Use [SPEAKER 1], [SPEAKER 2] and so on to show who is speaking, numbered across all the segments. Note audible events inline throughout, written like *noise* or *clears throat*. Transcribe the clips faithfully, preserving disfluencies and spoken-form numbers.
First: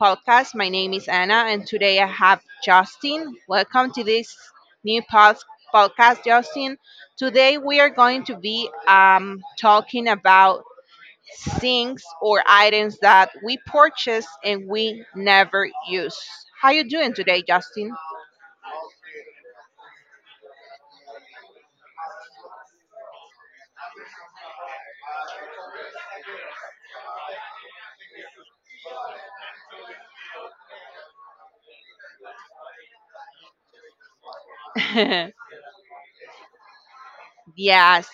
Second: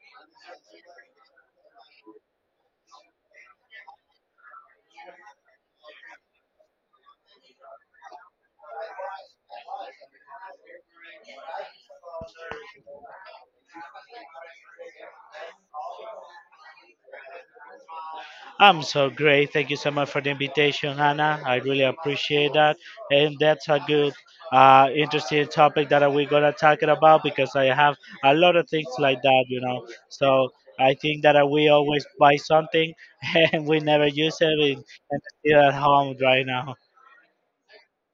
[SPEAKER 1] podcast. My name is Anna, and today I have Justin. Welcome to this new pod- podcast, Justin. Today we are going to be um, talking about things or items that we purchase and we never use. How you doing today, Justin?
[SPEAKER 2] I'm so great. Thank you so much for the invitation, Hannah. I really appreciate that. And that's a good, uh, interesting topic that we're gonna talk it about because I have a lot of things like that, you know. So I think that uh, we always buy something *laughs* and we never use it, and and it's
[SPEAKER 1] *laughs*
[SPEAKER 2] still at home right now.
[SPEAKER 1] Yes.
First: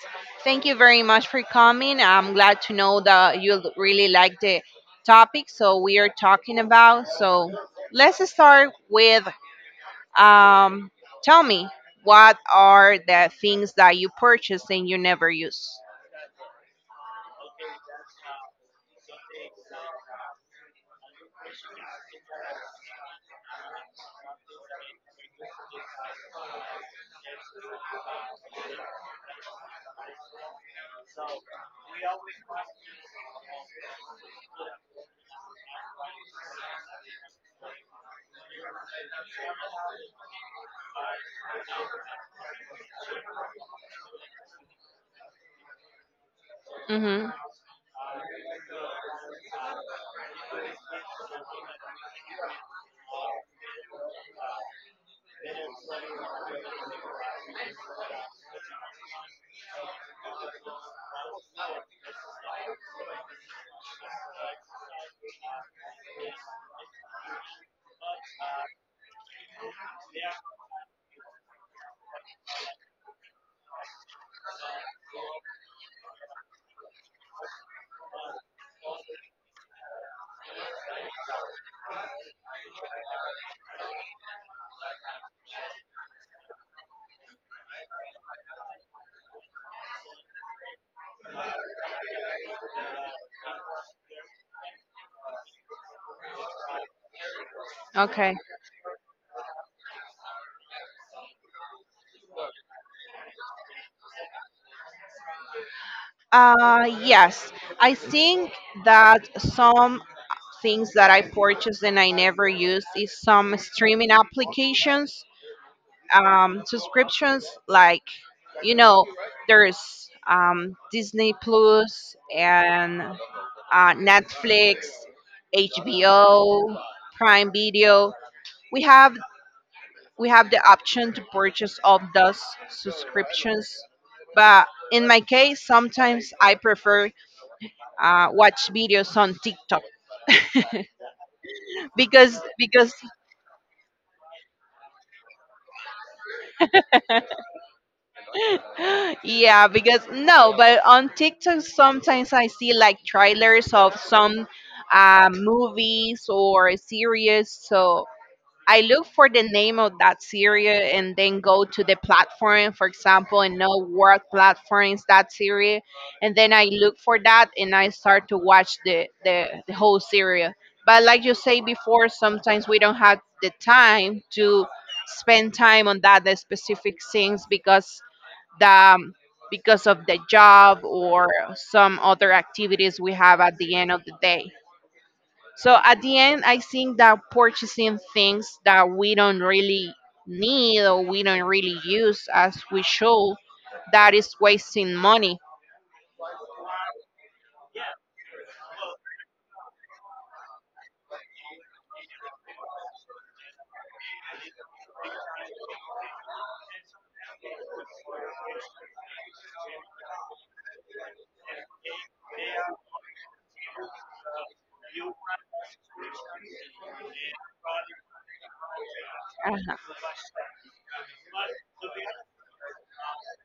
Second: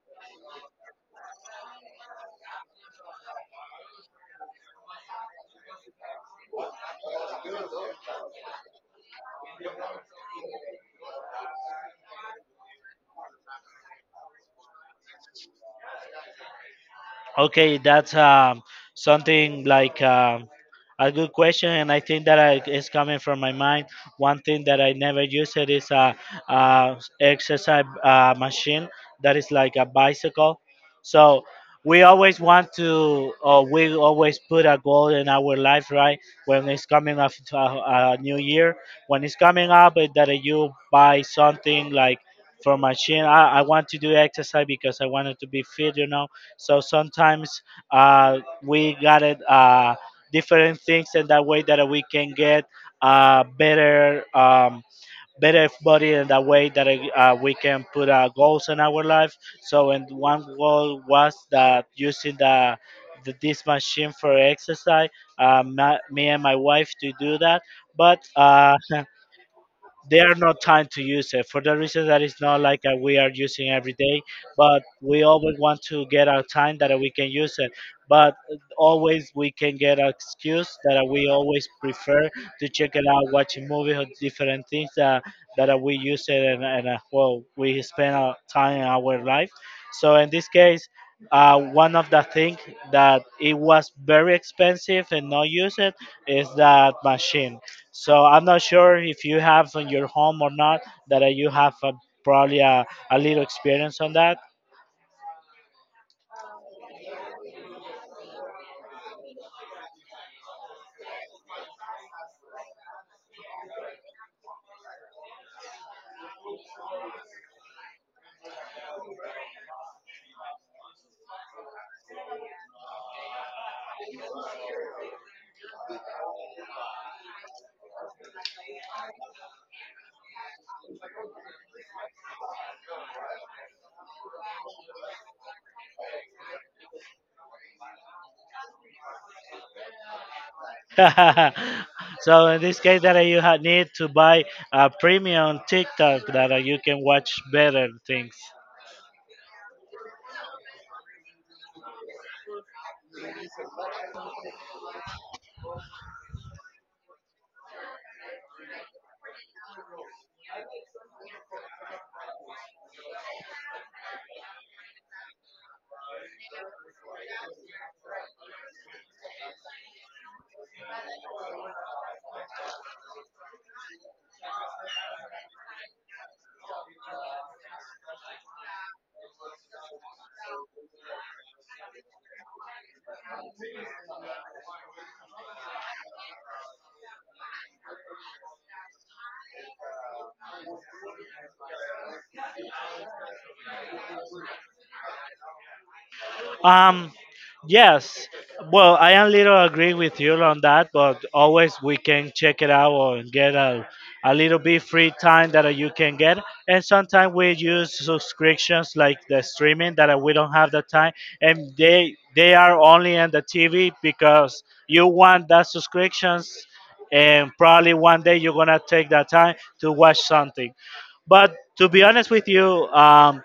[SPEAKER 1] Thank you very much for coming. I'm glad to know that you l- really like the topic so we are talking about. So let's start with um tell me, what are the things that you purchase and you never use?
[SPEAKER 2] Okay, that's um, something like um, a good question, and I think that I, is coming from my mind. One thing that I never used it is a, uh exercise uh, machine that is like a bicycle. So we always want to, or we always put a goal in our life, right? When it's coming up to a, a new year, when it's coming up, eh, that you buy something like for machine. I, I want to do exercise because I wanted to be fit, you know, so
[SPEAKER 1] Mhm.
[SPEAKER 2] sometimes uh, we got it uh, different things in that way that we can get uh, better um, better body in that way that uh, we can put uh, goals in our life. So and one goal was that using the, the this machine for exercise. Uh, ma- me and my wife to do that, but uh, *laughs* they are not time to use it for the reason that it's not like uh, we are using every day, but we always want to get our time that we can use it, but always we can get an excuse that we always prefer to check it out watching movies or different things that, that we use it and, and uh, well we spend our time in our life, so in this case uh, one of the things that it was very expensive and not used is that machine. So
[SPEAKER 1] Okay.
[SPEAKER 2] I'm not sure if you have in your home or not that uh, you have uh, probably a, a little experience on that.
[SPEAKER 1] Uh, yes. I think that some things that I purchased and I never use is some streaming applications, um, subscriptions, like, you know, there's um, Disney Plus and uh, Netflix, HBO, Prime Video. we have we have the option to purchase all those subscriptions, but in my case sometimes I prefer uh, watch videos on TikTok.
[SPEAKER 2] *laughs*
[SPEAKER 1] *laughs* because
[SPEAKER 2] So in this
[SPEAKER 1] because
[SPEAKER 2] case that uh, you ha- need to buy a premium TikTok that uh, you can watch better things.
[SPEAKER 1] *laughs* yeah, because no, but on TikTok sometimes I see like trailers of some uh, movies or series. So I look for the name of that series and then go to the platform, for example, and know what platform is that series. And then I look for that and I start to watch the, the, the whole series. But like you say before, sometimes we don't have the time to spend time on that specific things because the um, because of the job or some other activities we have at the end of the day. So at the end, I think that purchasing things that we don't really need or we don't really use as we should, that is wasting money.
[SPEAKER 2] Um, yes. Well, I am little agree with you on that, but always we can check it out or get a, a little bit free time that uh, you can get. And sometimes we use subscriptions like the streaming that uh, we don't have the time, and they they are only on the T V because you want that subscriptions, and probably one day you're gonna take that time
[SPEAKER 1] Uh-huh.
[SPEAKER 2] to watch something. But to be honest with you, um,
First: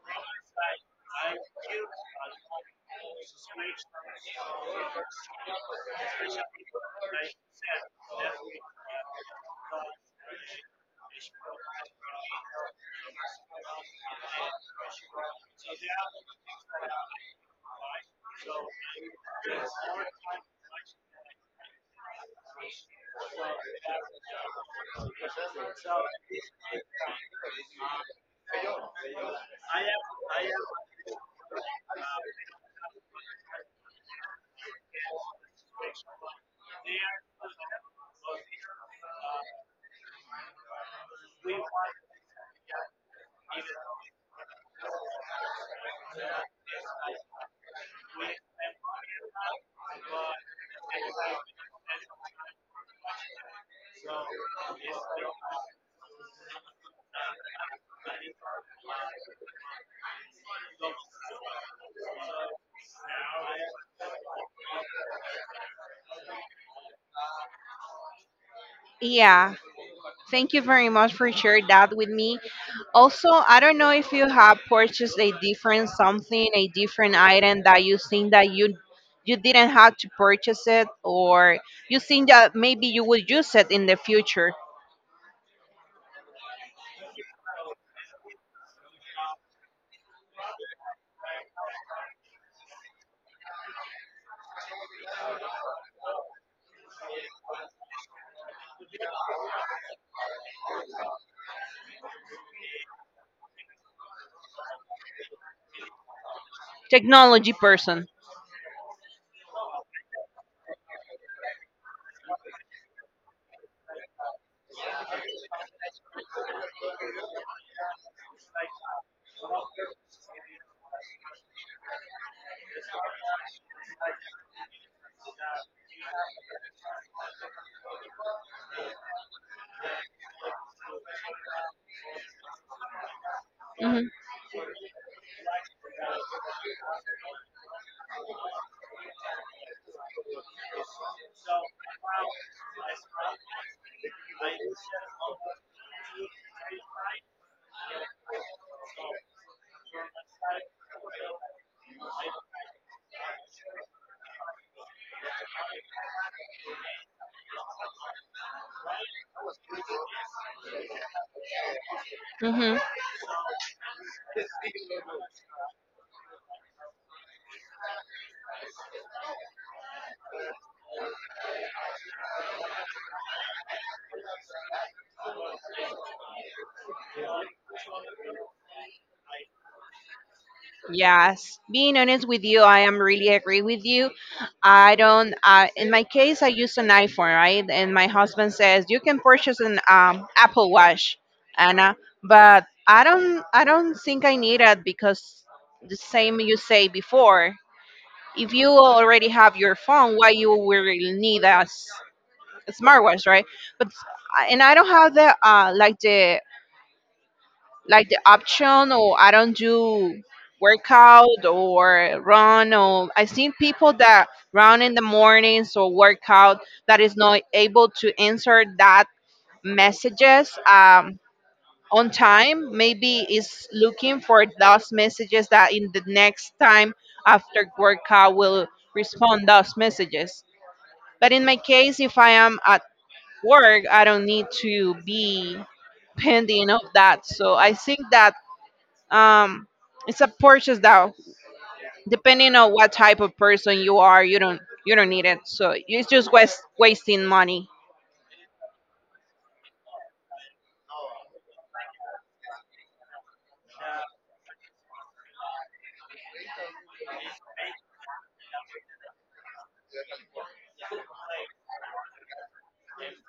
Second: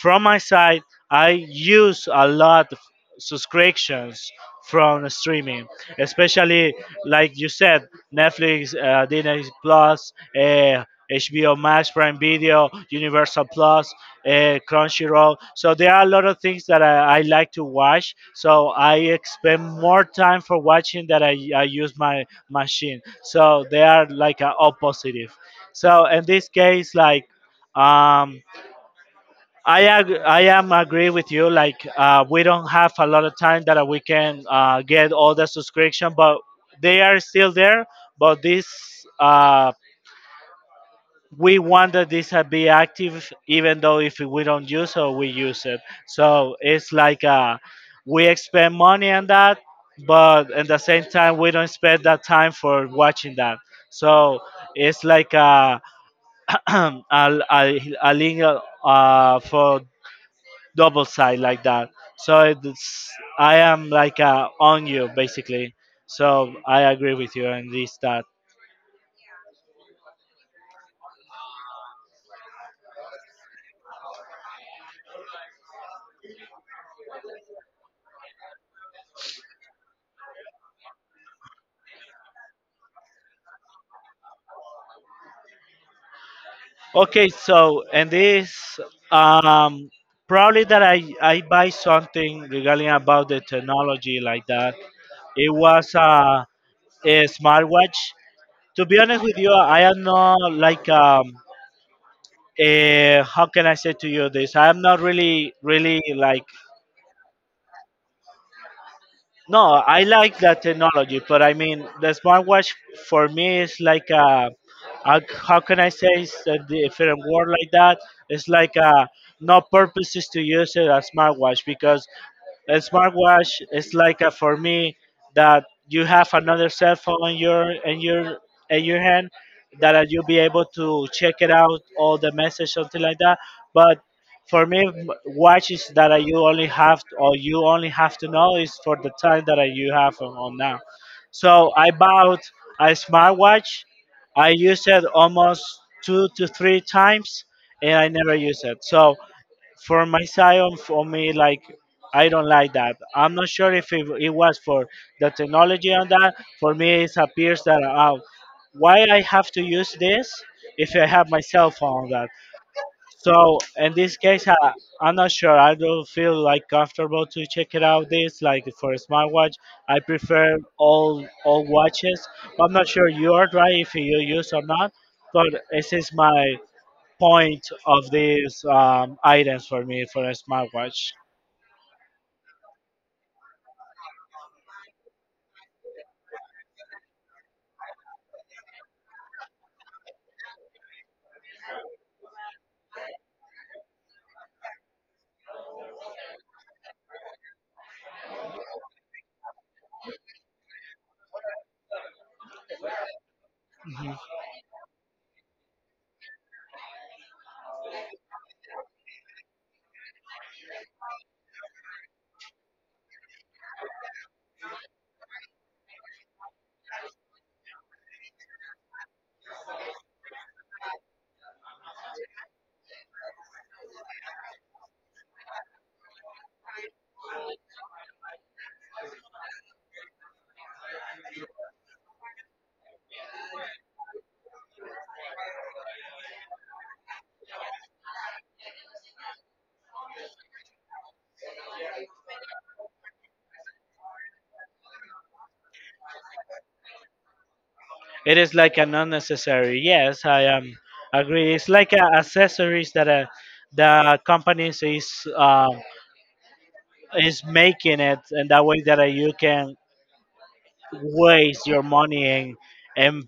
[SPEAKER 2] from my side, I use a lot of subscriptions from streaming, especially like you said, Netflix, uh, Disney Plus, uh, H B O Max, Prime Video, Universal Plus, uh, Crunchyroll. So there are a lot of things that I, I like to watch. So I spend more time for watching that I, I use my machine. So they are like a opposite. So in this case, like um, I ag- I am agree with you. Like uh, we don't have a lot of time that we can uh, get all the subscription, but they are still there. But this uh, we want that this uh, be active, even though if we don't use it, we use it. So it's like uh, we expend money on that, but at the same time we don't spend that time for watching that. So it's like. Uh, *clears throat* a, a, a link uh, uh, for double side like that. So it's I am like uh, on you basically. So I agree with you on this that.
[SPEAKER 1] Yeah, thank you very much for sharing that with me. Also, I don't know if you have purchased a different something, a different item that you think that you you didn't have to purchase it, or you think that maybe you will use it in the future.
[SPEAKER 2] Okay, so and this um, probably that I I buy something regarding about the technology like that. It was a, a smartwatch. To be honest with you, I am not like um, uh, how can I say to you this? I am not really really like.
[SPEAKER 1] Technology person.
[SPEAKER 2] No, I like that technology, but I mean, the smartwatch for me is like a, a how can I say it's a different word like that? It's like a, no purpose is to use it as smartwatch because a smartwatch is like a, for me, that you have another cell phone in your in your in your hand that you'll be able to check it out all the message something like that, but.
[SPEAKER 1] Hmm.
[SPEAKER 2] For me, m- watches that I- you only have to, or you only have to know is for the time that I- you have on, on now. So I bought a smartwatch. I used it almost two to three times, and I never use it. So for my side, on- for me, like I don't like that. I'm not sure if it, it was for the technology on that. For me, it appears that uh, why I have to use this if I have my cell phone on that.
[SPEAKER 1] Hmm.
[SPEAKER 2] So in this case, I, I'm not sure. I don't feel like comfortable to check it out. This like for a smartwatch, I prefer all all watches. I'm not sure you are right if you use or not. But this is my point of these um, items for me for a smartwatch.
[SPEAKER 1] Yes, being honest with you, I am really agree with you. I don't. Uh, in my case, I use an iPhone, right? And my husband says you can purchase an um, Apple Watch, Anna. But I don't. I don't think I need it because the same you say before. If you already have your phone, why you will need a, s- a smartwatch, right? But uh, and I don't have the uh, like the like the option, or I don't do workout or run, or I've seen people that run in the mornings or workout that is not able to answer that messages um, on time. Maybe is looking for those messages that in the next time after workout will respond those messages. But in my case, if I am at work, I don't need to be pending of that. So I think that um, it's a purchase though. Depending on what type of person you are, you don't you don't need it. So it's just waste, wasting money.
[SPEAKER 2] It is like an unnecessary. Yes, I am agree. It's like a accessories that uh the companies is um, is making it, and that way that uh, you can waste your money and and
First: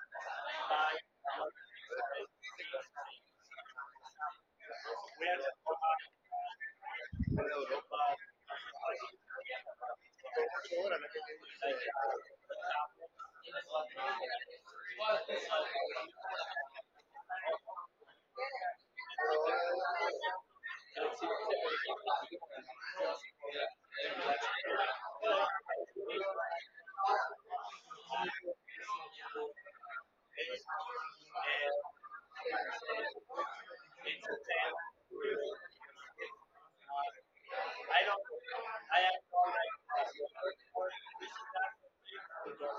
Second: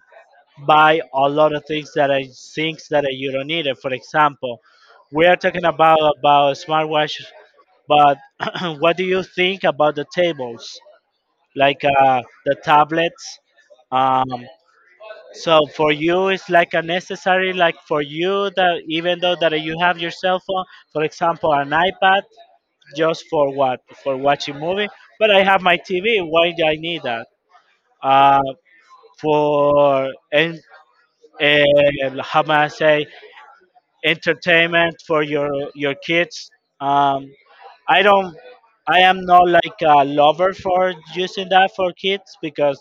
[SPEAKER 2] buy a lot of things that I things that you don't need. It. For example, we are talking about about smartwatch, but *clears throat* what do you think about the tables, like uh, the tablets? Um, so for you, it's like a necessary, like for you that even though that you have your cell phone, for example, an iPad, just for what? For watching movie. But I have my T V. Why do I need that? Uh, for and and how may I say entertainment for your your kids. Um, I don't. I am not like a lover for using that for kids because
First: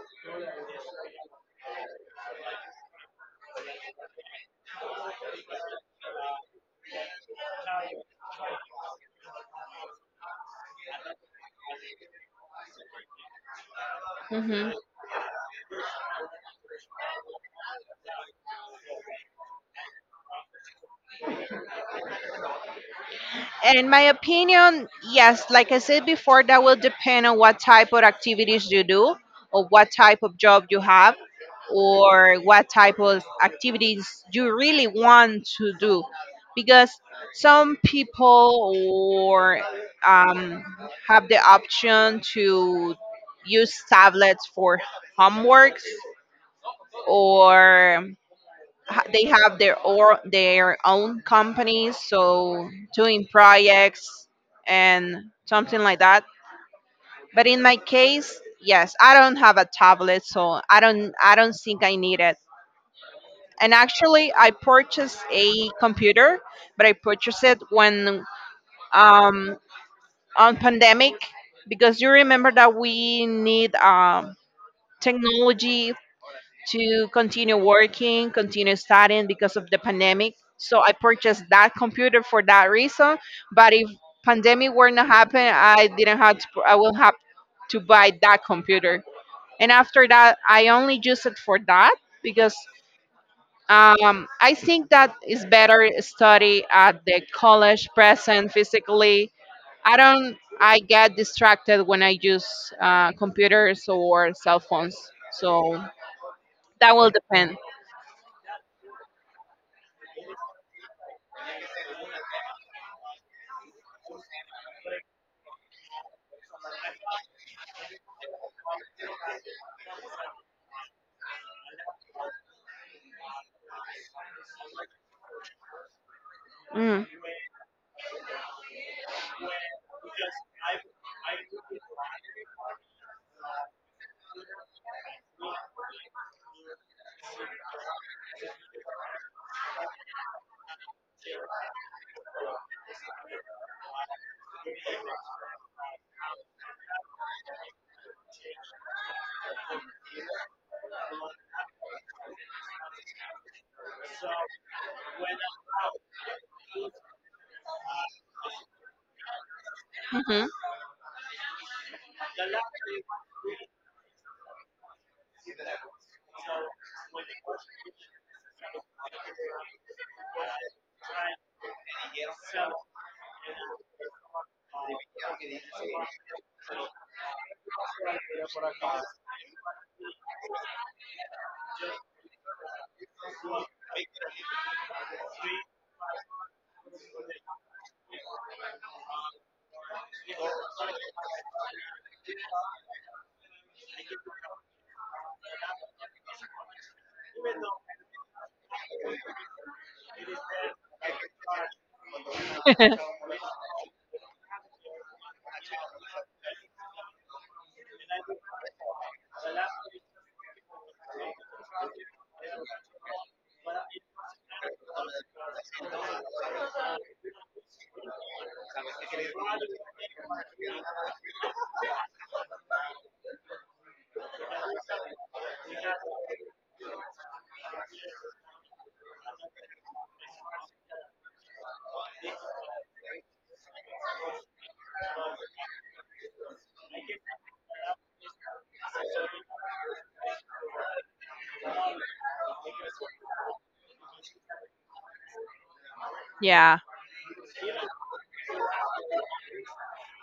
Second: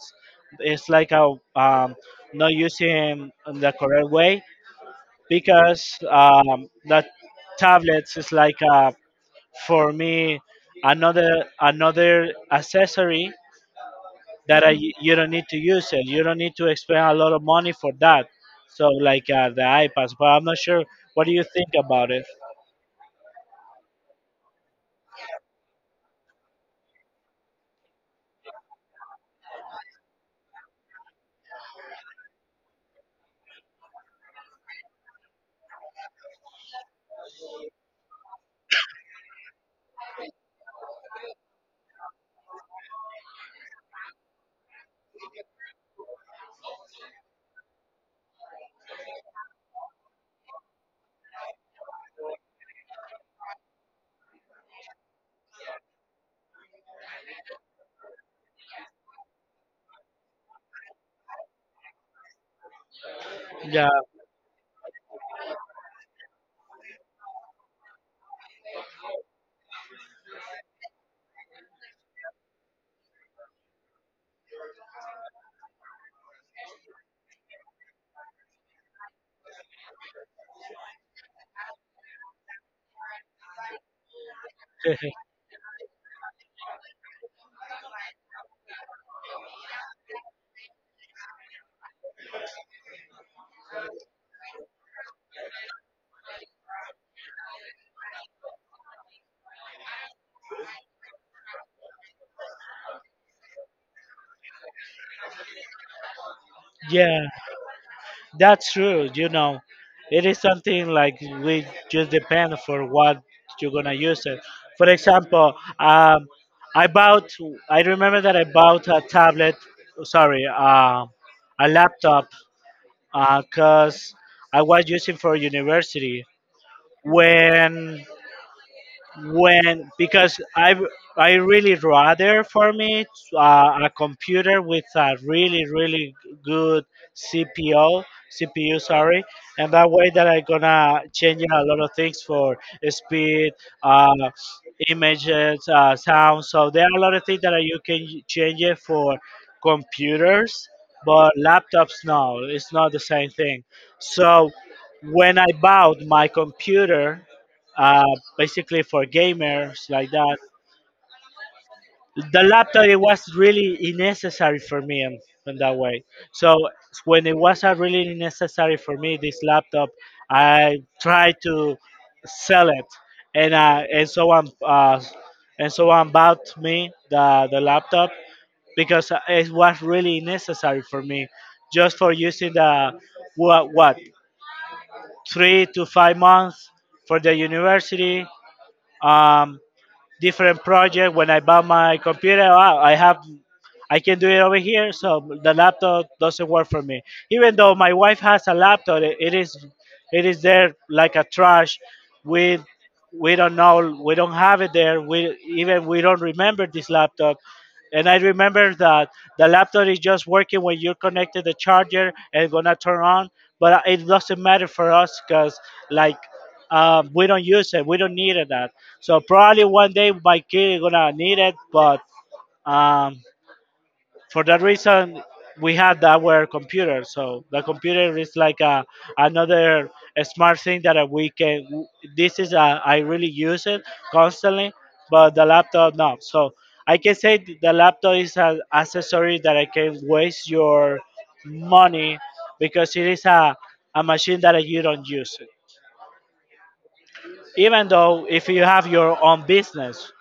[SPEAKER 2] it's like a um, not using in the correct way because um, that tablets is like a, for me another another accessory that I,
[SPEAKER 1] Mhm.
[SPEAKER 2] you don't need to use it. You don't need to expend a lot of money for that. So like uh, the iPads, but I'm not sure. What do you think about it?
[SPEAKER 1] In my opinion, yes, like I said before, that will depend on what type of activities you do, or what type of job you have, or what type of activities you really want to do. Because some people or um, have the option to use tablets for homeworks, or ha- they have their or their own companies, so doing projects and something like that. But in my case, yes, I don't have a tablet, so i don't I don't think I need it. And
[SPEAKER 2] Yeah,
[SPEAKER 1] actually I purchased a computer, but I purchased it when, um on pandemic, because you remember that we need um technology to continue working, continue studying because of the pandemic. So I purchased that computer for that reason. But if pandemic were not happen, I
[SPEAKER 2] *laughs*
[SPEAKER 1] didn't have to, I will have to buy that computer. And after that, I only use it for that because um, I think that it's better study at the college present physically. I don't. I get distracted when I use uh, computers or cell phones. So that will
[SPEAKER 2] yeah,
[SPEAKER 1] depend.
[SPEAKER 2] that's true. You know, it is something like we just depend for what you're gonna use it. For example, um, I bought. I remember that I bought a tablet. Sorry, uh, a laptop because I was using for university when when because I I really rather for me uh, a computer with a really really good CPO C P U sorry, and that way that I gonna change a lot of things for speed, uh, images, uh, sound. So there are a lot of things that you can change it for computers, but laptops no, it's not the same thing. So when I bought my computer uh, basically for gamers like that.
[SPEAKER 1] Mhm.
[SPEAKER 2] The laptop it was really unnecessary for me in, in that way. So when it was uh, really necessary for me, this laptop, I tried to sell it, and uh, and someone uh, and someone bought me the the laptop because uh, it was really necessary for me just for using the what what three to five months for the university. Um, different project. When I buy my computer, wow, I have I can do it over here, so the laptop doesn't work for me. Even though my wife has a laptop, it, it is it is there like a trash. We we don't
[SPEAKER 1] *laughs*
[SPEAKER 2] know, we don't have it there. We even we don't remember this laptop. And I remember that the laptop is just working when you connected the charger and it's gonna turn on, but it doesn't matter for us because like um, we don't use it, we don't need it that. So probably one day my kid is gonna need it, but um, for that reason, we had our computer. So the computer is like a, another smart thing that uh, we can. This is a, I really use it constantly, but the laptop no. So I can say th- the laptop is an accessory that I can waste your money because it is a, a machine that you don't use it,
[SPEAKER 1] Yeah.
[SPEAKER 2] even though if you have your own business,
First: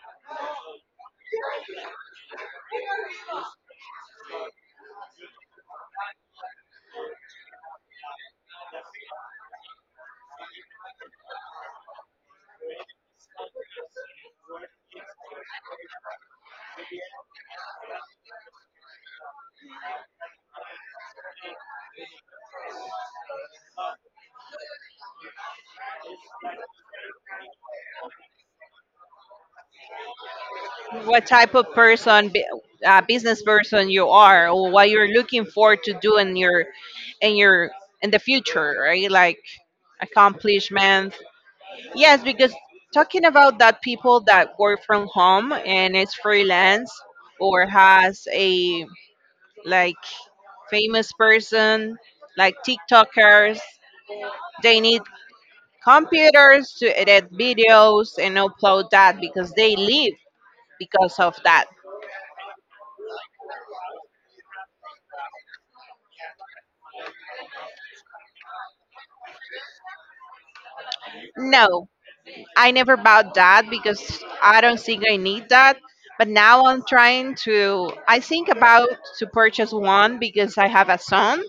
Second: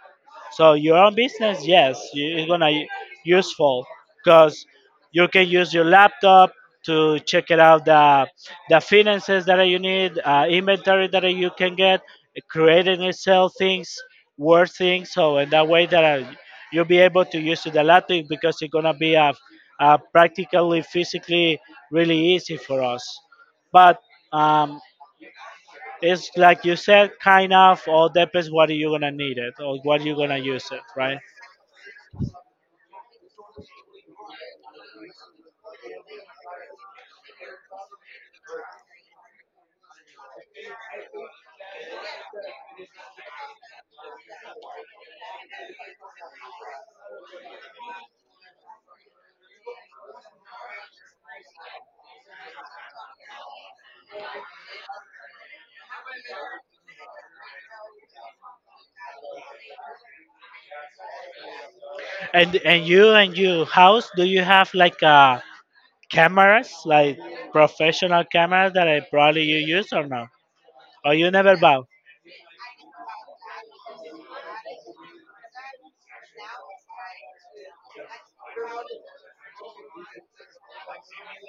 [SPEAKER 2] so your own business, yes, you- it's gonna u- useful because you can use your laptop to check it out the the finances that you need, uh, inventory that you can get, creating and sell things, worth things. So in that way that uh, you'll be able to use the laptop because it's gonna be uh, uh, practically, physically, really easy for us. But um, it's like you said, kind of all depends what you're gonna need it or what you're gonna use it, right?
[SPEAKER 1] What type of person, bu- uh, business person you are, or what you're looking forward to do in your in your in the future, right? Like accomplishment. Yes, because talking about that people that work from home and is freelance or has a like famous person like TikTokers, they need computers to edit videos and upload that because they live because of that.
[SPEAKER 2] And and you and your house, do you have like uh cameras, like professional cameras that I probably you use or no? Or you never bought?
[SPEAKER 1] No,
[SPEAKER 2] *laughs*
[SPEAKER 1] I never bought that because I don't think I need that. But now I'm trying to, I think about to purchase one because I have a son.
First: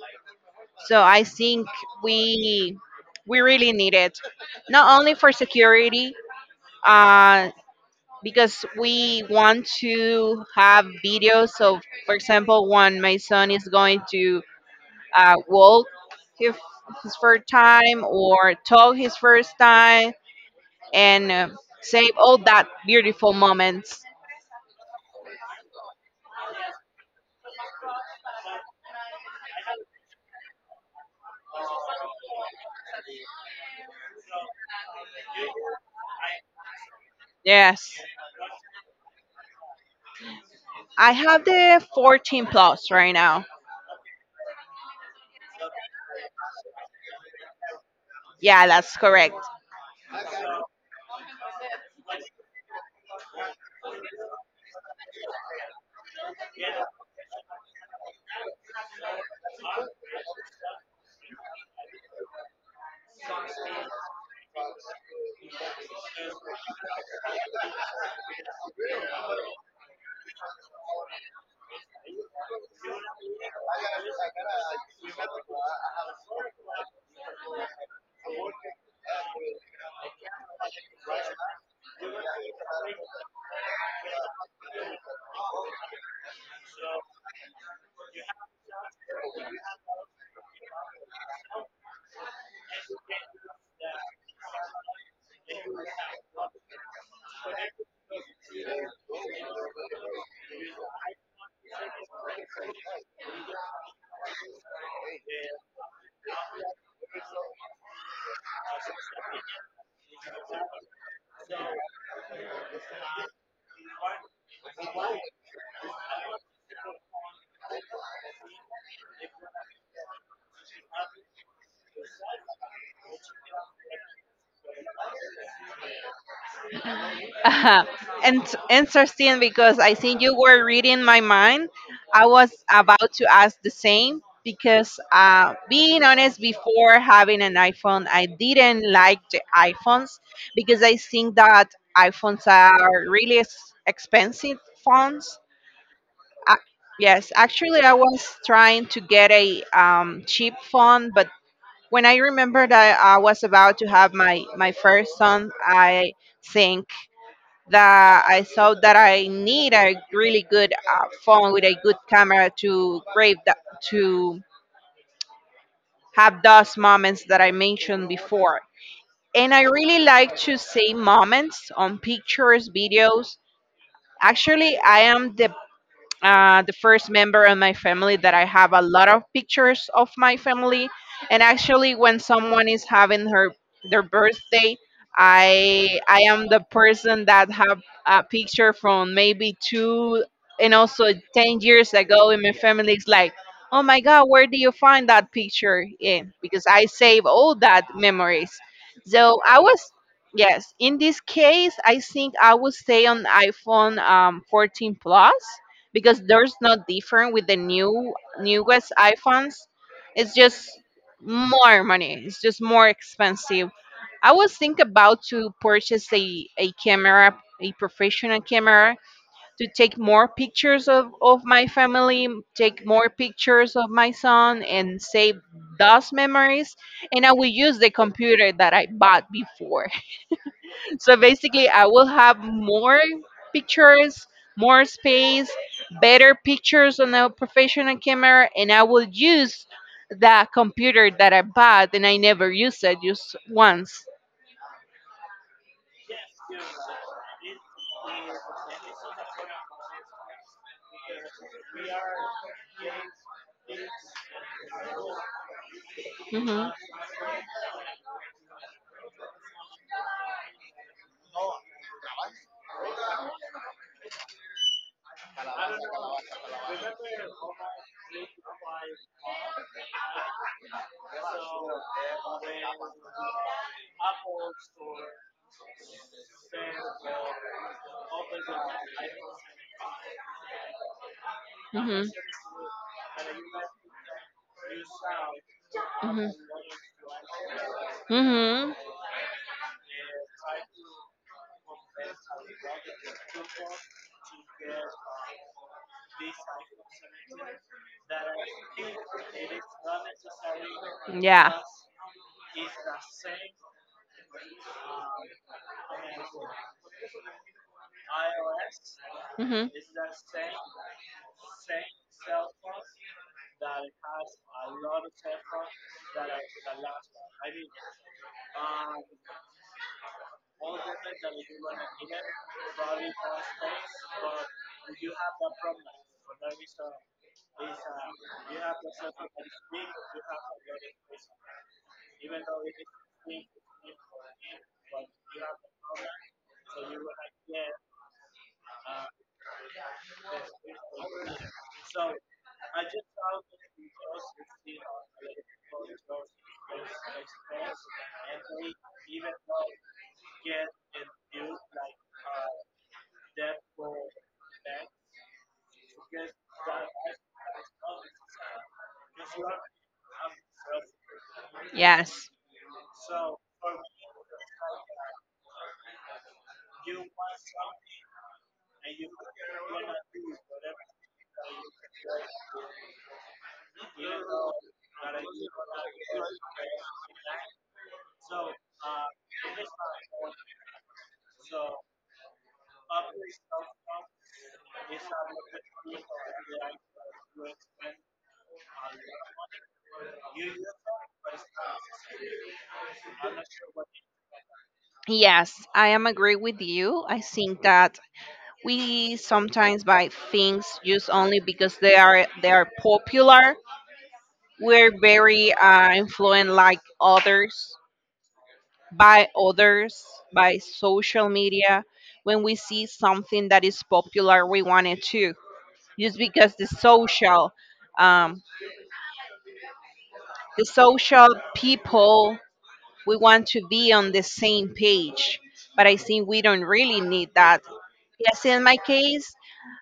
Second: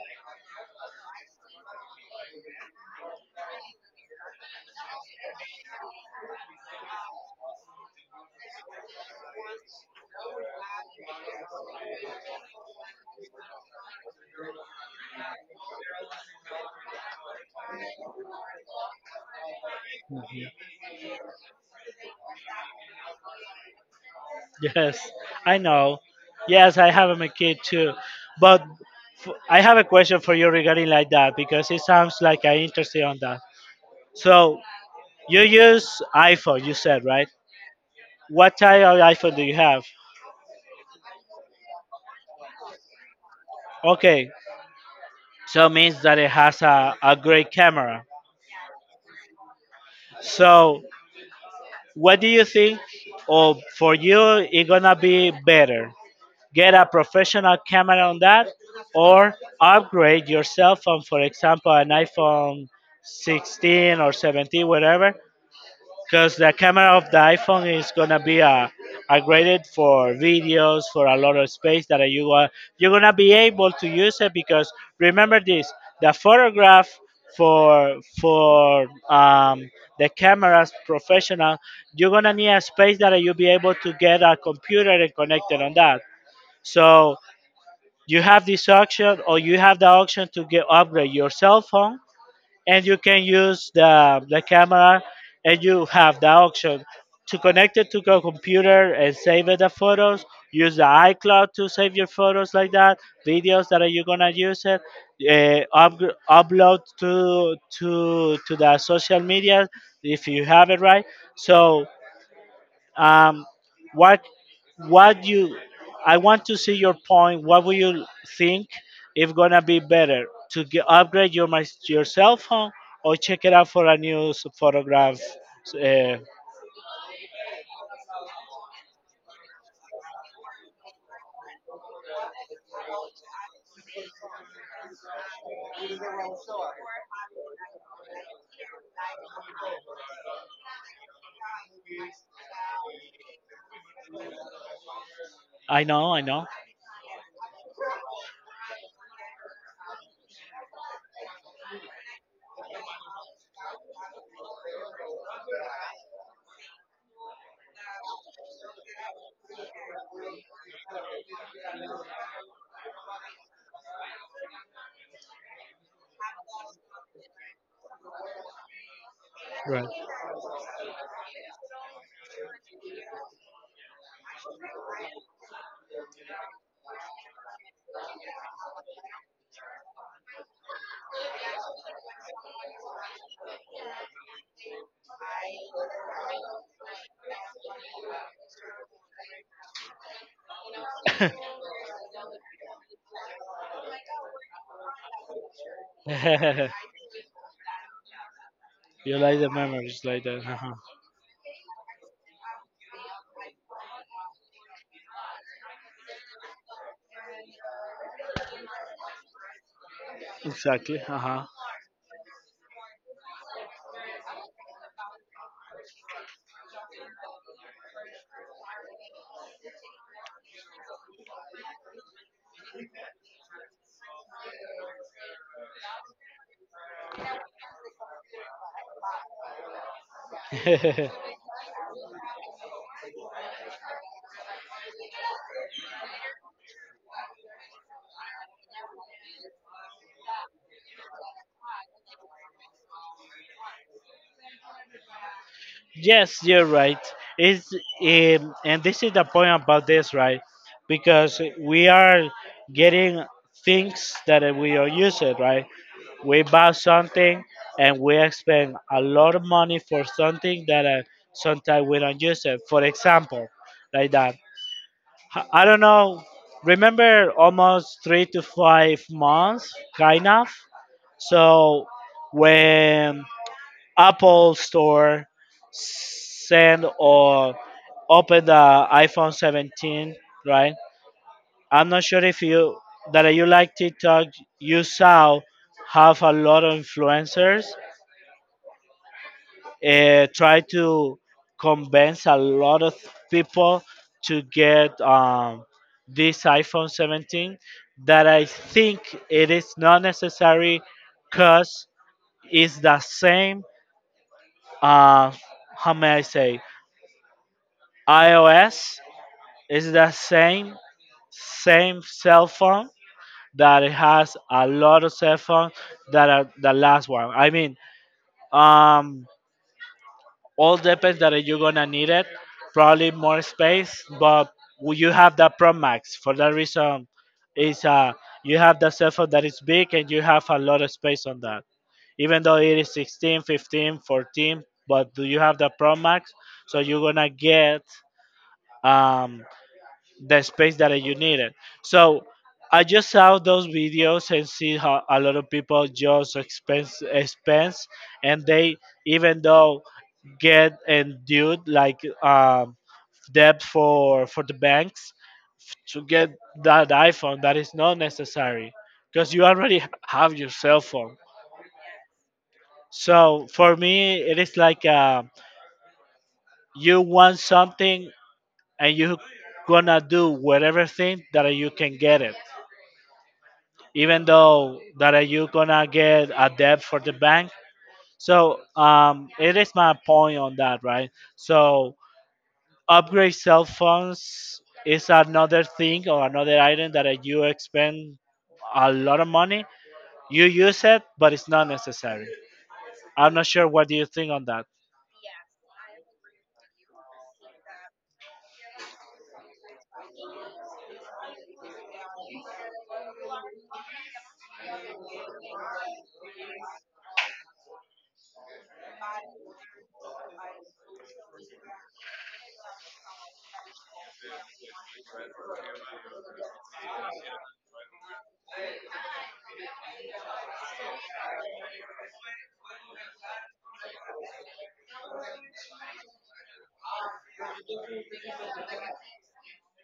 [SPEAKER 1] So I think we we really need it, not only for security, uh, because we want to have videos of, for example, when my son is going to uh, walk his, his first time or talk his first time and uh, save all that beautiful moments.
[SPEAKER 2] Yes, I know. Yes, I have a kid too, but f- I have a question for you regarding like that because it sounds like I interested on that. So you use iPhone, you said, right?
[SPEAKER 1] Yes,
[SPEAKER 2] What type of iPhone do you have?
[SPEAKER 1] I have the fourteen plus right now.
[SPEAKER 2] Okay, so means that it has a, a great camera.
[SPEAKER 1] Yeah, that's correct.
[SPEAKER 2] So, what do you think? Or for you, it gonna be better. Get a professional camera on that, or upgrade your cell phone. For example, an iPhone sixteen or seventeen, whatever, because the camera of the iPhone is gonna be uh, upgraded for videos, for a lot of space that you are you're gonna be able to use it. Because remember this, the photograph, for for um, the cameras professional, you're gonna need a space that you'll be able to get a computer and connect it on that. So you have this option, or you have the option to get upgrade your cell phone, and you can use the, the camera, and you have the option to connect it to your computer and save it the photos, use the icloud to save your photos like that, videos that are you gonna use it, uh, upgr upload to to to the social media, if you have it, right? So um, what what you I want to see your point. What will you think is gonna be better to get, upgrade your my, your cell phone, or check it out for a new s- photograph? Uh,
[SPEAKER 1] *laughs* Uh, and interesting because I think you were reading my mind. I was about to ask the same because, uh, being honest, before having an iPhone, I didn't like the iPhones because I think that iPhones are really ex- expensive phones.
[SPEAKER 2] I know, I know.
[SPEAKER 1] Uh, yes, actually, I was trying to get a um, cheap phone, but when I remembered that I was about to have my, my first son, I think that I saw that I need a really good uh, phone with a good camera to grab that, to have those moments that I mentioned before. And I
[SPEAKER 2] Right.
[SPEAKER 1] really like to see moments on pictures, videos. Actually, I am the uh, the first member of my family that I have a lot of pictures of my family. And actually, when someone is having her their birthday, I I am the person that have a picture from maybe two and also ten years ago in my family. It's like, oh my God, where do you find that picture in? Because
[SPEAKER 2] *laughs*
[SPEAKER 1] I save all that memories.
[SPEAKER 2] You like
[SPEAKER 1] So
[SPEAKER 2] the
[SPEAKER 1] I was,
[SPEAKER 2] memories like that. Uh-huh.
[SPEAKER 1] yes, in this case, I think I would stay on iPhone um, fourteen Plus because there's not different with the new newest iPhones. It's just
[SPEAKER 2] Exactly. Uh
[SPEAKER 1] more money. It's just more expensive. I was think about to purchase a, a camera, a professional camera, to take more pictures of, of my family, take more pictures of my son and save those memories. And I will use the computer that I bought before.
[SPEAKER 2] huh.
[SPEAKER 1] So
[SPEAKER 2] *laughs*
[SPEAKER 1] basically, I will have more pictures, more space, better pictures on a professional camera, and I will use the computer that I bought and I never used it just once.
[SPEAKER 2] Yes, you're right. It's um, and this is the point about this, right? Because we are getting things that we are using, right? We
[SPEAKER 1] Hmm.
[SPEAKER 2] buy something, and we spend a lot of money for something that uh, sometimes we don't use it. For example, like that. H- I don't know. Remember, almost three to five months, kind of. So when Apple Store send or open the iPhone seventeen, right? I'm
[SPEAKER 1] Hmm.
[SPEAKER 2] not sure if you that you like TikTok. You saw have a lot of influencers
[SPEAKER 1] Hmm. Hmm.
[SPEAKER 2] uh, try to convince a lot of people to get um, this iPhone seventeen. That I think it is not necessary
[SPEAKER 1] Yeah.
[SPEAKER 2] because it's the same. Uh, how may I say? iOS
[SPEAKER 1] Hmm.
[SPEAKER 2] is the same same cell phone that it has a lot of cell phones that are the last one. I mean, um, all depends that you're gonna need it. Probably more space, but will you have the Pro Max. For that reason, is uh you have the cell phone that is big and you have a lot of space on that. Even though it is sixteen, fifteen, fourteen, but do you have the Pro Max? So you're gonna get um the space that you needed. So I just saw those videos and see how a lot of people just expense expense and they, even though, get and due like um, debt for for the banks to get that iPhone that is not necessary because you already ha- have your cell phone.
[SPEAKER 1] Yes.
[SPEAKER 2] So for me, it is like uh, you want something and you gonna do whatever thing that you can get it, even though that are you gonna get a debt for the bank. So um, it is my point on that, right? So upgrade cell phones is another thing, or another item that uh, you expend a lot of money. You use it, but it's not necessary. I'm not sure what do you think on that.
[SPEAKER 1] Yes, I am agree with you. I think that we sometimes buy things just only because they are they are popular. We're very uh, influenced like others by others, by social media. When we see something that is popular, we want it too. Just because the social, um, the social people, we want to be on the same page. But I think we don't really need that. Yes, in my case,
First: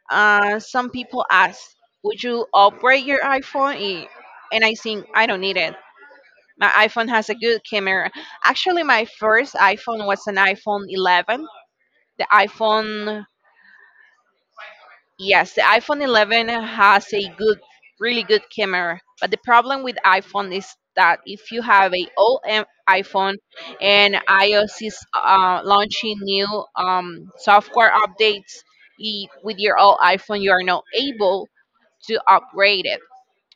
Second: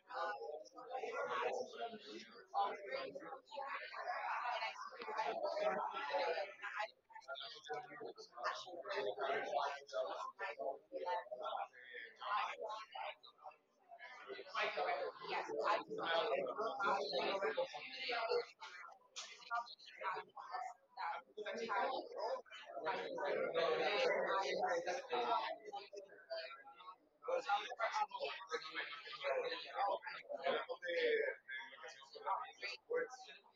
[SPEAKER 1] Uh, some people ask, "Would you upgrade your iPhone?" I- And I think I don't need it. My iPhone has a good camera. Actually, my first iPhone was an iPhone eleven. The iPhone, yes, the iPhone eleven has a good, really good camera. But the problem with iPhone is that if you have a old em- iPhone and iOS is uh, launching new um, software updates, i- with your old iPhone, you are not able to upgrade it.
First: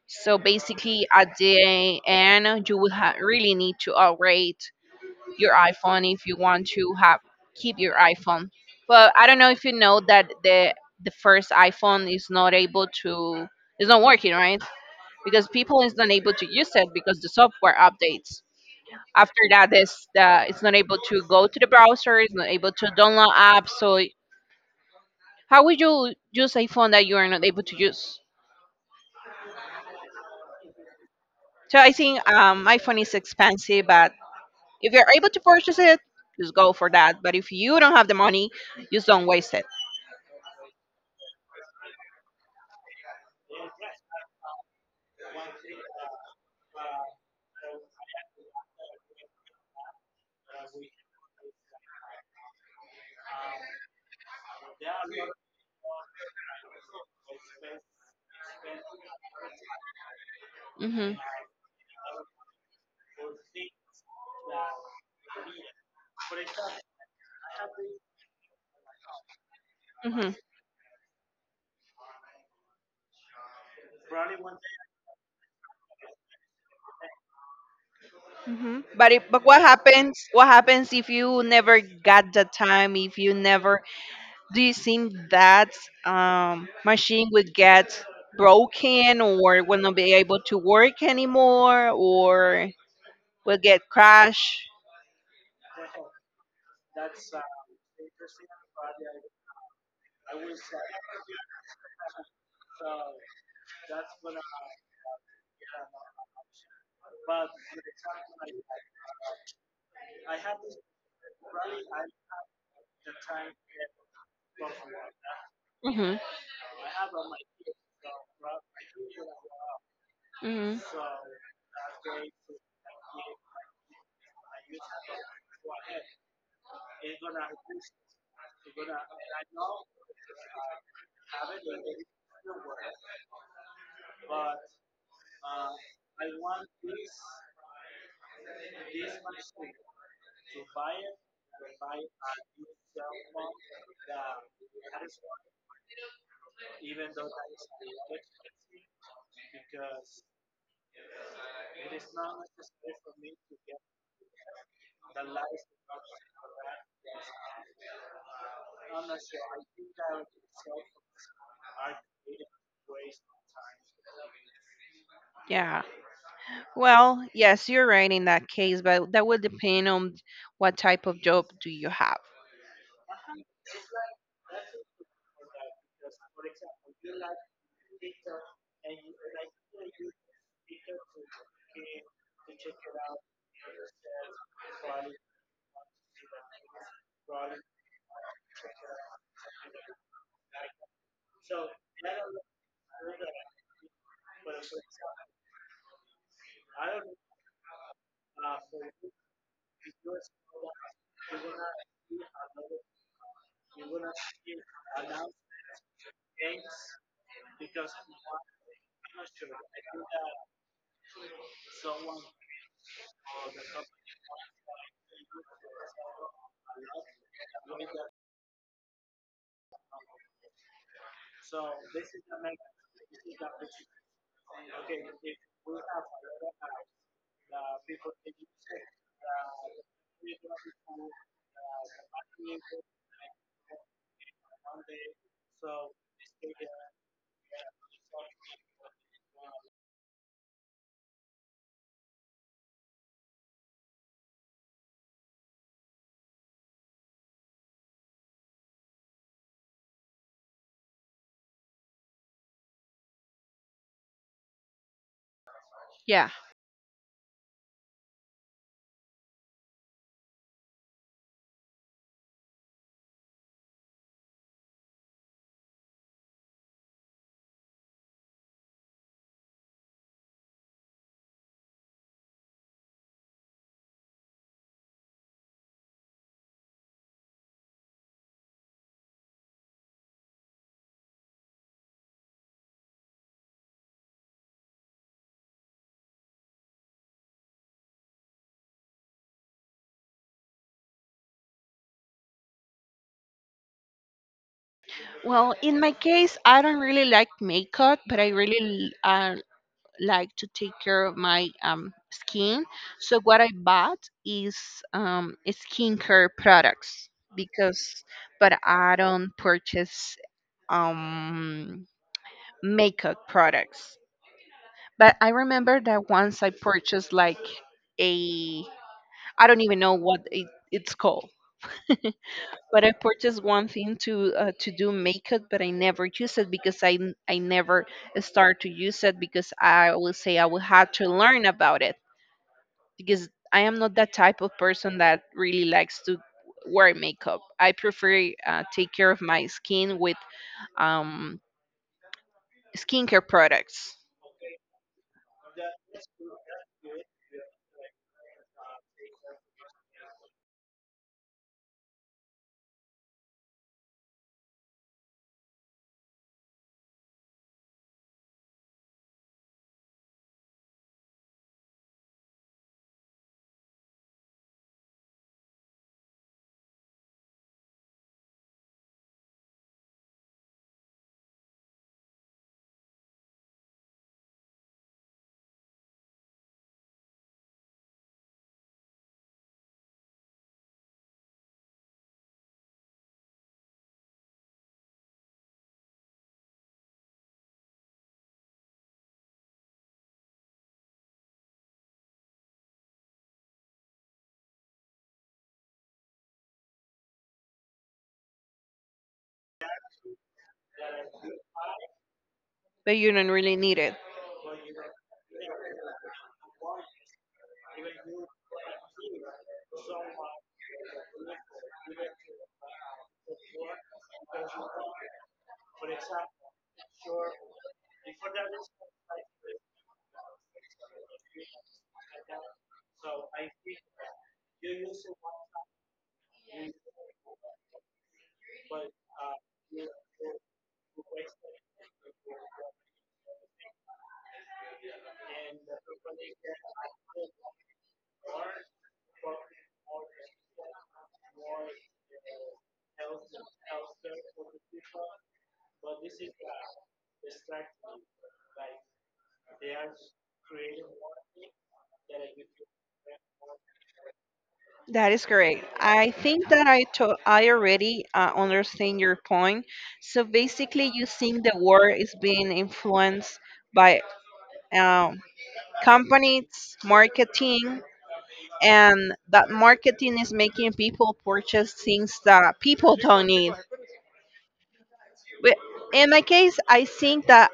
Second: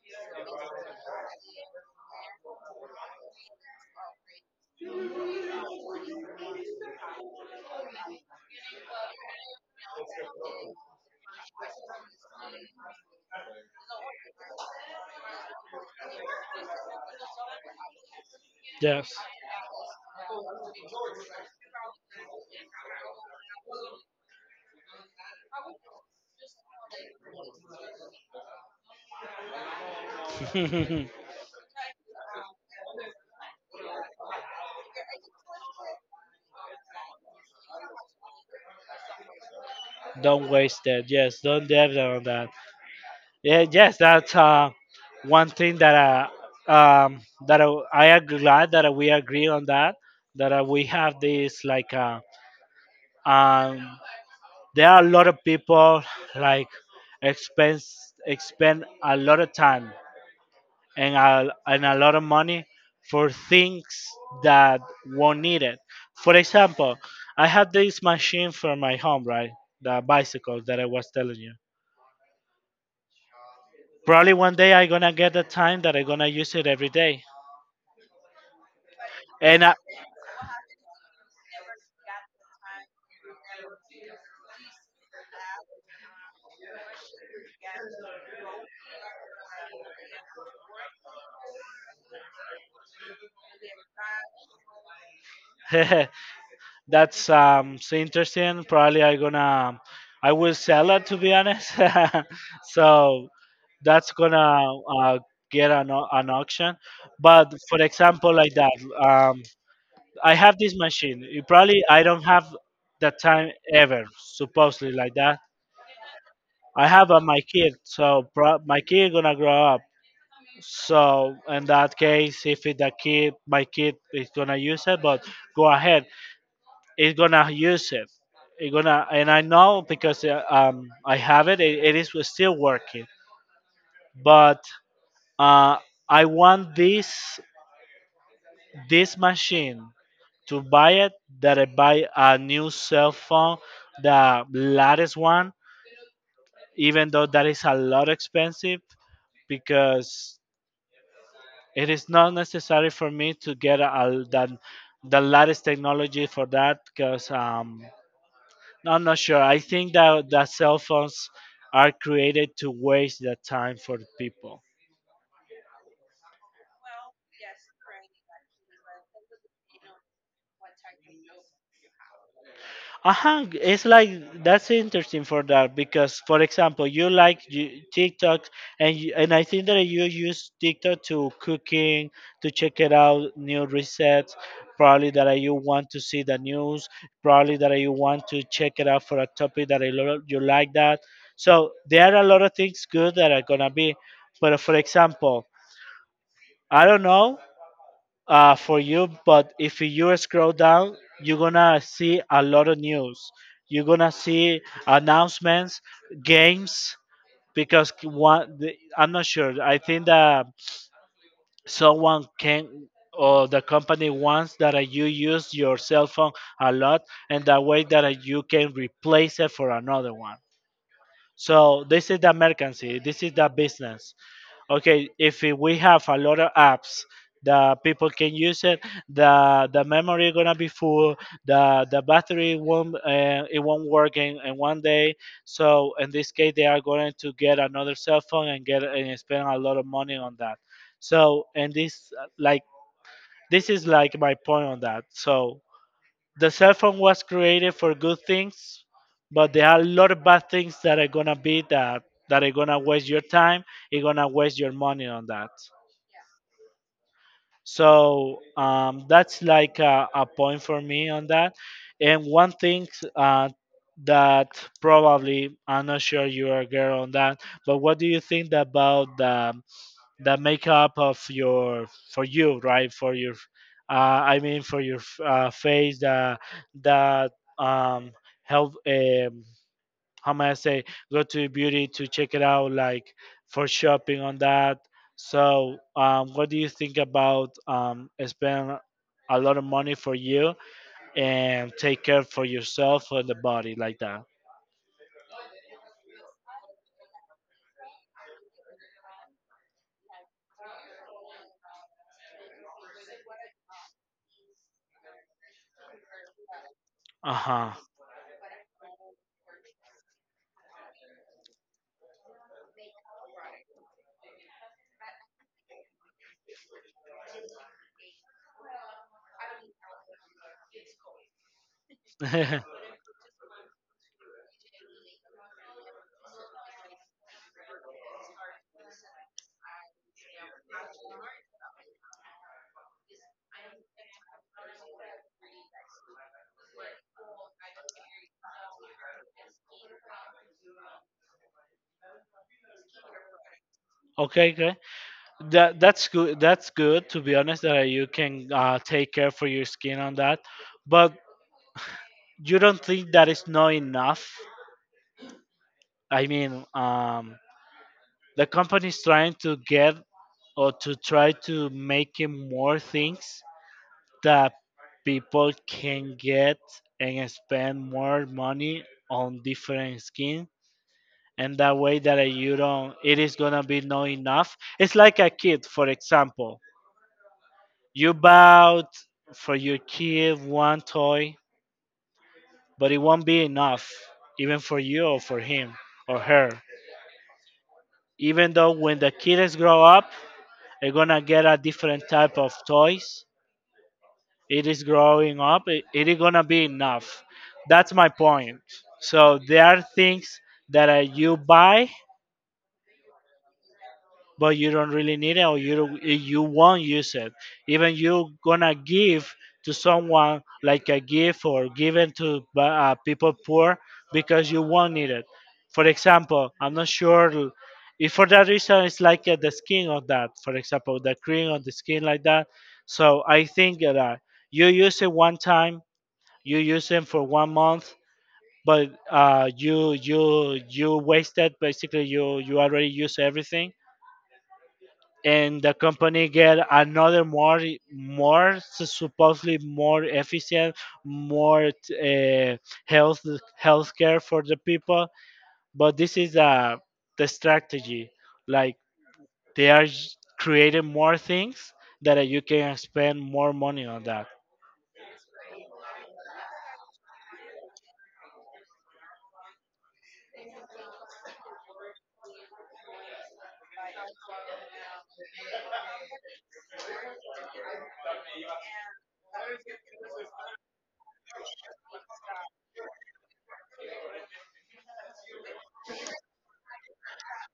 [SPEAKER 1] So basically, at the end, you will ha- really need to upgrade your iPhone if you want to have keep your iPhone. But I don't know if you know that the the first iPhone is not able to, it's not working, right? Because people is not able to use it because the software updates.
[SPEAKER 2] Yes.
[SPEAKER 1] After that, this uh, it's not able to go to the browser, it's not able to download apps. So how would you use iPhone that you are not able to use? So I think um, iPhone is expensive, but if you're able to purchase it, just go for that. But if you don't have the money, just don't waste it.
[SPEAKER 2] *laughs* Don't waste it. Yes, don't depend on that. Yeah, yes, that's uh, one thing that uh, um, that I, I am glad that we agree on that. That uh, we have this like uh, um, there are a lot of people like expense expend a lot of time,
[SPEAKER 1] Hmm.
[SPEAKER 2] and a, and a lot of money for things that won't need it. For example, I have this machine for my home, right? The
[SPEAKER 1] Hmm.
[SPEAKER 2] bicycle that I was telling you. Probably one day I gonna get the time that I gonna use it every day.
[SPEAKER 1] Hmm. But if, but what
[SPEAKER 2] And I,
[SPEAKER 1] happens? What happens if you never got the time? If you never, do you think that um, machine would get broken or will not be able to work anymore or will get crashed?
[SPEAKER 2] *laughs* that's um so interesting. Probably I gonna I will sell it, to be honest. *laughs* So that's gonna uh, get an, au- an auction. But for example, like that, um, I have this machine. You probably I don't have the time ever, supposedly like that.
[SPEAKER 1] Hmm.
[SPEAKER 2] I have uh, my kid, so pro- my kid gonna grow up.
[SPEAKER 1] Hmm.
[SPEAKER 2] So in that case, if it, the kid, my kid is gonna use it, but go ahead, it's gonna use it. It gonna, and I know because uh, um I have it. It, it is still working, but uh I want this this machine to buy it, that I buy a new cell phone, the latest one, even though that is a lot expensive, because it is not necessary for me to get a, the, the latest technology for that, because um, no, I'm not sure. I think that, that cell phones are created to waste the time for people.
[SPEAKER 1] Yeah. Well, yes, you're right in that case, but that will depend on what type of job do you have.
[SPEAKER 2] Uh-huh. It's like, that's interesting for that, because for example, you like you, TikTok, and you, and I think that you use TikTok to cooking, to check it out new resets, probably that you want to see the news, probably that you want to check it out for a topic that I lo- you like that. So there are a lot of things good that are gonna be, but for example, I don't know, uh, for you. But if you scroll down, you're gonna see a lot of news. You're gonna see announcements, games. Because one, the, I'm not sure. I think that someone can, or the company wants that uh, you use your cell phone a lot, and that way that uh, you can replace it for another one. So this is the mercancy. This is the business. Okay, if it- we have a lot of apps that people can use it, the the memory gonna be full, the the battery won't uh, it won't work in, in one day. So in this case, they are going to get another cell phone and get and spend a lot of money on that. So and this uh, like, this is like my point on that. So the cell phone was created for good things, but there are a lot of bad things that are gonna be that that are gonna waste your time. You're gonna waste your money on that.
[SPEAKER 1] Yeah.
[SPEAKER 2] So um, that's like a, a point for me on that. And one thing uh, that probably I'm not sure you are a girl on that, but what do you think about the the makeup of your, for you, right? For your uh, I mean, for your uh, face, the the um help, um how may I say, go to beauty to check it out, like, for shopping on that. So um what do you think about um spend a lot of money for you and take care for yourself and the body like that?
[SPEAKER 1] Well, in my case, I don't really like makeup, but I really uh, like to take care of my um, skin. So what I bought is um, skincare products
[SPEAKER 2] Uh-huh.
[SPEAKER 1] because, but I don't purchase um, makeup products. But I remember that once I purchased like a, I don't even know what it, it's called.
[SPEAKER 2] *laughs*
[SPEAKER 1] But I purchased one thing to uh, to do makeup, but I never use it because I n- I never start to use it because I will say I will have to learn about it because I am not that type of person that really likes to wear makeup. I prefer uh, take care of my skin with um, skincare products,
[SPEAKER 2] Okay, okay, that that's good, that's good, to be honest, that you can uh, take care for your skin on that. But you don't think that is not enough? I mean, um, the company is trying to get, or to try to make it more things that people can get and spend more money on different skin, and that way that uh, you don't, it is gonna be not enough. It's like a kid, for example. You bought for your kid one toy, but it won't be enough, even for you or for him or her. Even though when the kids grow up, they're gonna get a different type of toys. It is growing up. It, it is gonna be enough. That's my point. So there are things that uh, you buy,
[SPEAKER 1] but you don't really need it.
[SPEAKER 2] but you don't really need it, or you don't- eh, you won't use it. Even you gonna give to someone like a gift, or given to by, uh, people poor, because you won't need it. For example, I'm not sure, l- if for that reason, it's like uh, the skin of that, for example, the cream on the skin like that. So I think that uh, you use it one time, you use it for one month. But uh, you you you wasted basically, you you already use everything, and the company get another more, more supposedly more efficient, more uh, health healthcare for the people. But this is uh, the strategy, like they are j- creating more things that uh, you can spend more money on that.
[SPEAKER 1] That is correct. I think that I to- I already uh, understand your point. So basically, you think the world is being influenced by um, companies, marketing, and that marketing is making people purchase things that people don't need. But in my case, I think that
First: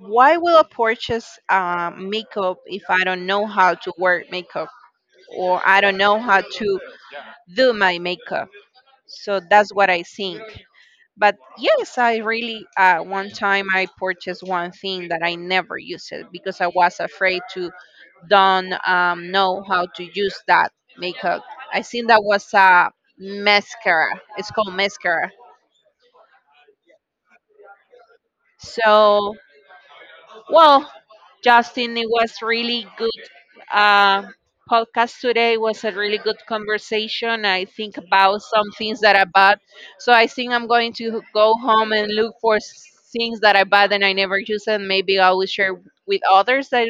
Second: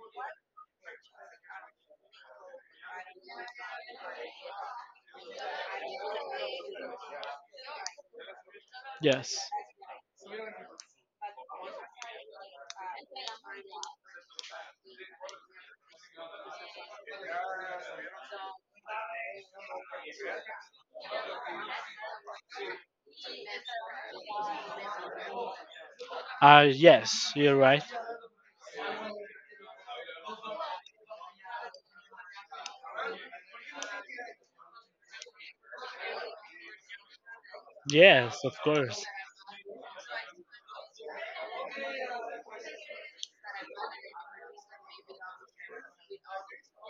[SPEAKER 1] why will I purchase uh, makeup if I don't know how to wear makeup or I don't know how to do my makeup?
[SPEAKER 2] Yes.
[SPEAKER 1] So that's what I think. But yes, I really uh, one time I purchased one thing that I never used it because I was afraid to don't um, know how to use that makeup. I think that was a mascara. It's called mascara.
[SPEAKER 2] Uh yes, you're right.
[SPEAKER 1] So, well, Justin, it was really good uh, podcast today. It was a really good conversation. I think
[SPEAKER 2] Yes,
[SPEAKER 1] about
[SPEAKER 2] of
[SPEAKER 1] some things
[SPEAKER 2] course.
[SPEAKER 1] that I bought. So I think I'm going to go home and look for s- things that I bought and I never use, and maybe I will share with others that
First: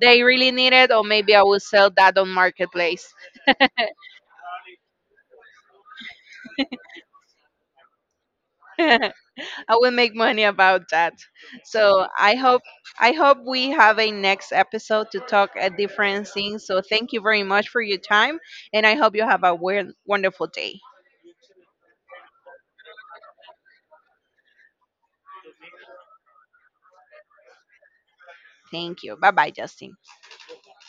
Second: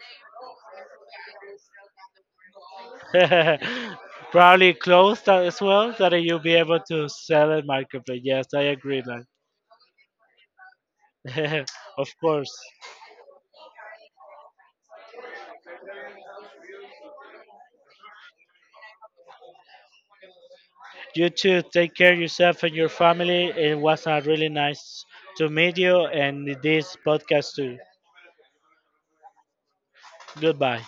[SPEAKER 1] they really need it, or maybe I will sell that on marketplace.
[SPEAKER 2] *laughs* Probably clothes that as well that you'll be able to sell at marketplace. Yes, I
[SPEAKER 1] *laughs*
[SPEAKER 2] agree,
[SPEAKER 1] I
[SPEAKER 2] man.
[SPEAKER 1] will make money about that.
[SPEAKER 2] *laughs*
[SPEAKER 1] So
[SPEAKER 2] Of
[SPEAKER 1] I
[SPEAKER 2] course.
[SPEAKER 1] hope I hope we have a next episode to talk a different things. So thank you very much for your time, and I hope you have a weird, wonderful day.
[SPEAKER 2] You too. Take care of yourself and your family. It was uh, really nice to meet you and this podcast too.
[SPEAKER 1] Thank you. Bye bye, Justin.
[SPEAKER 2] Goodbye.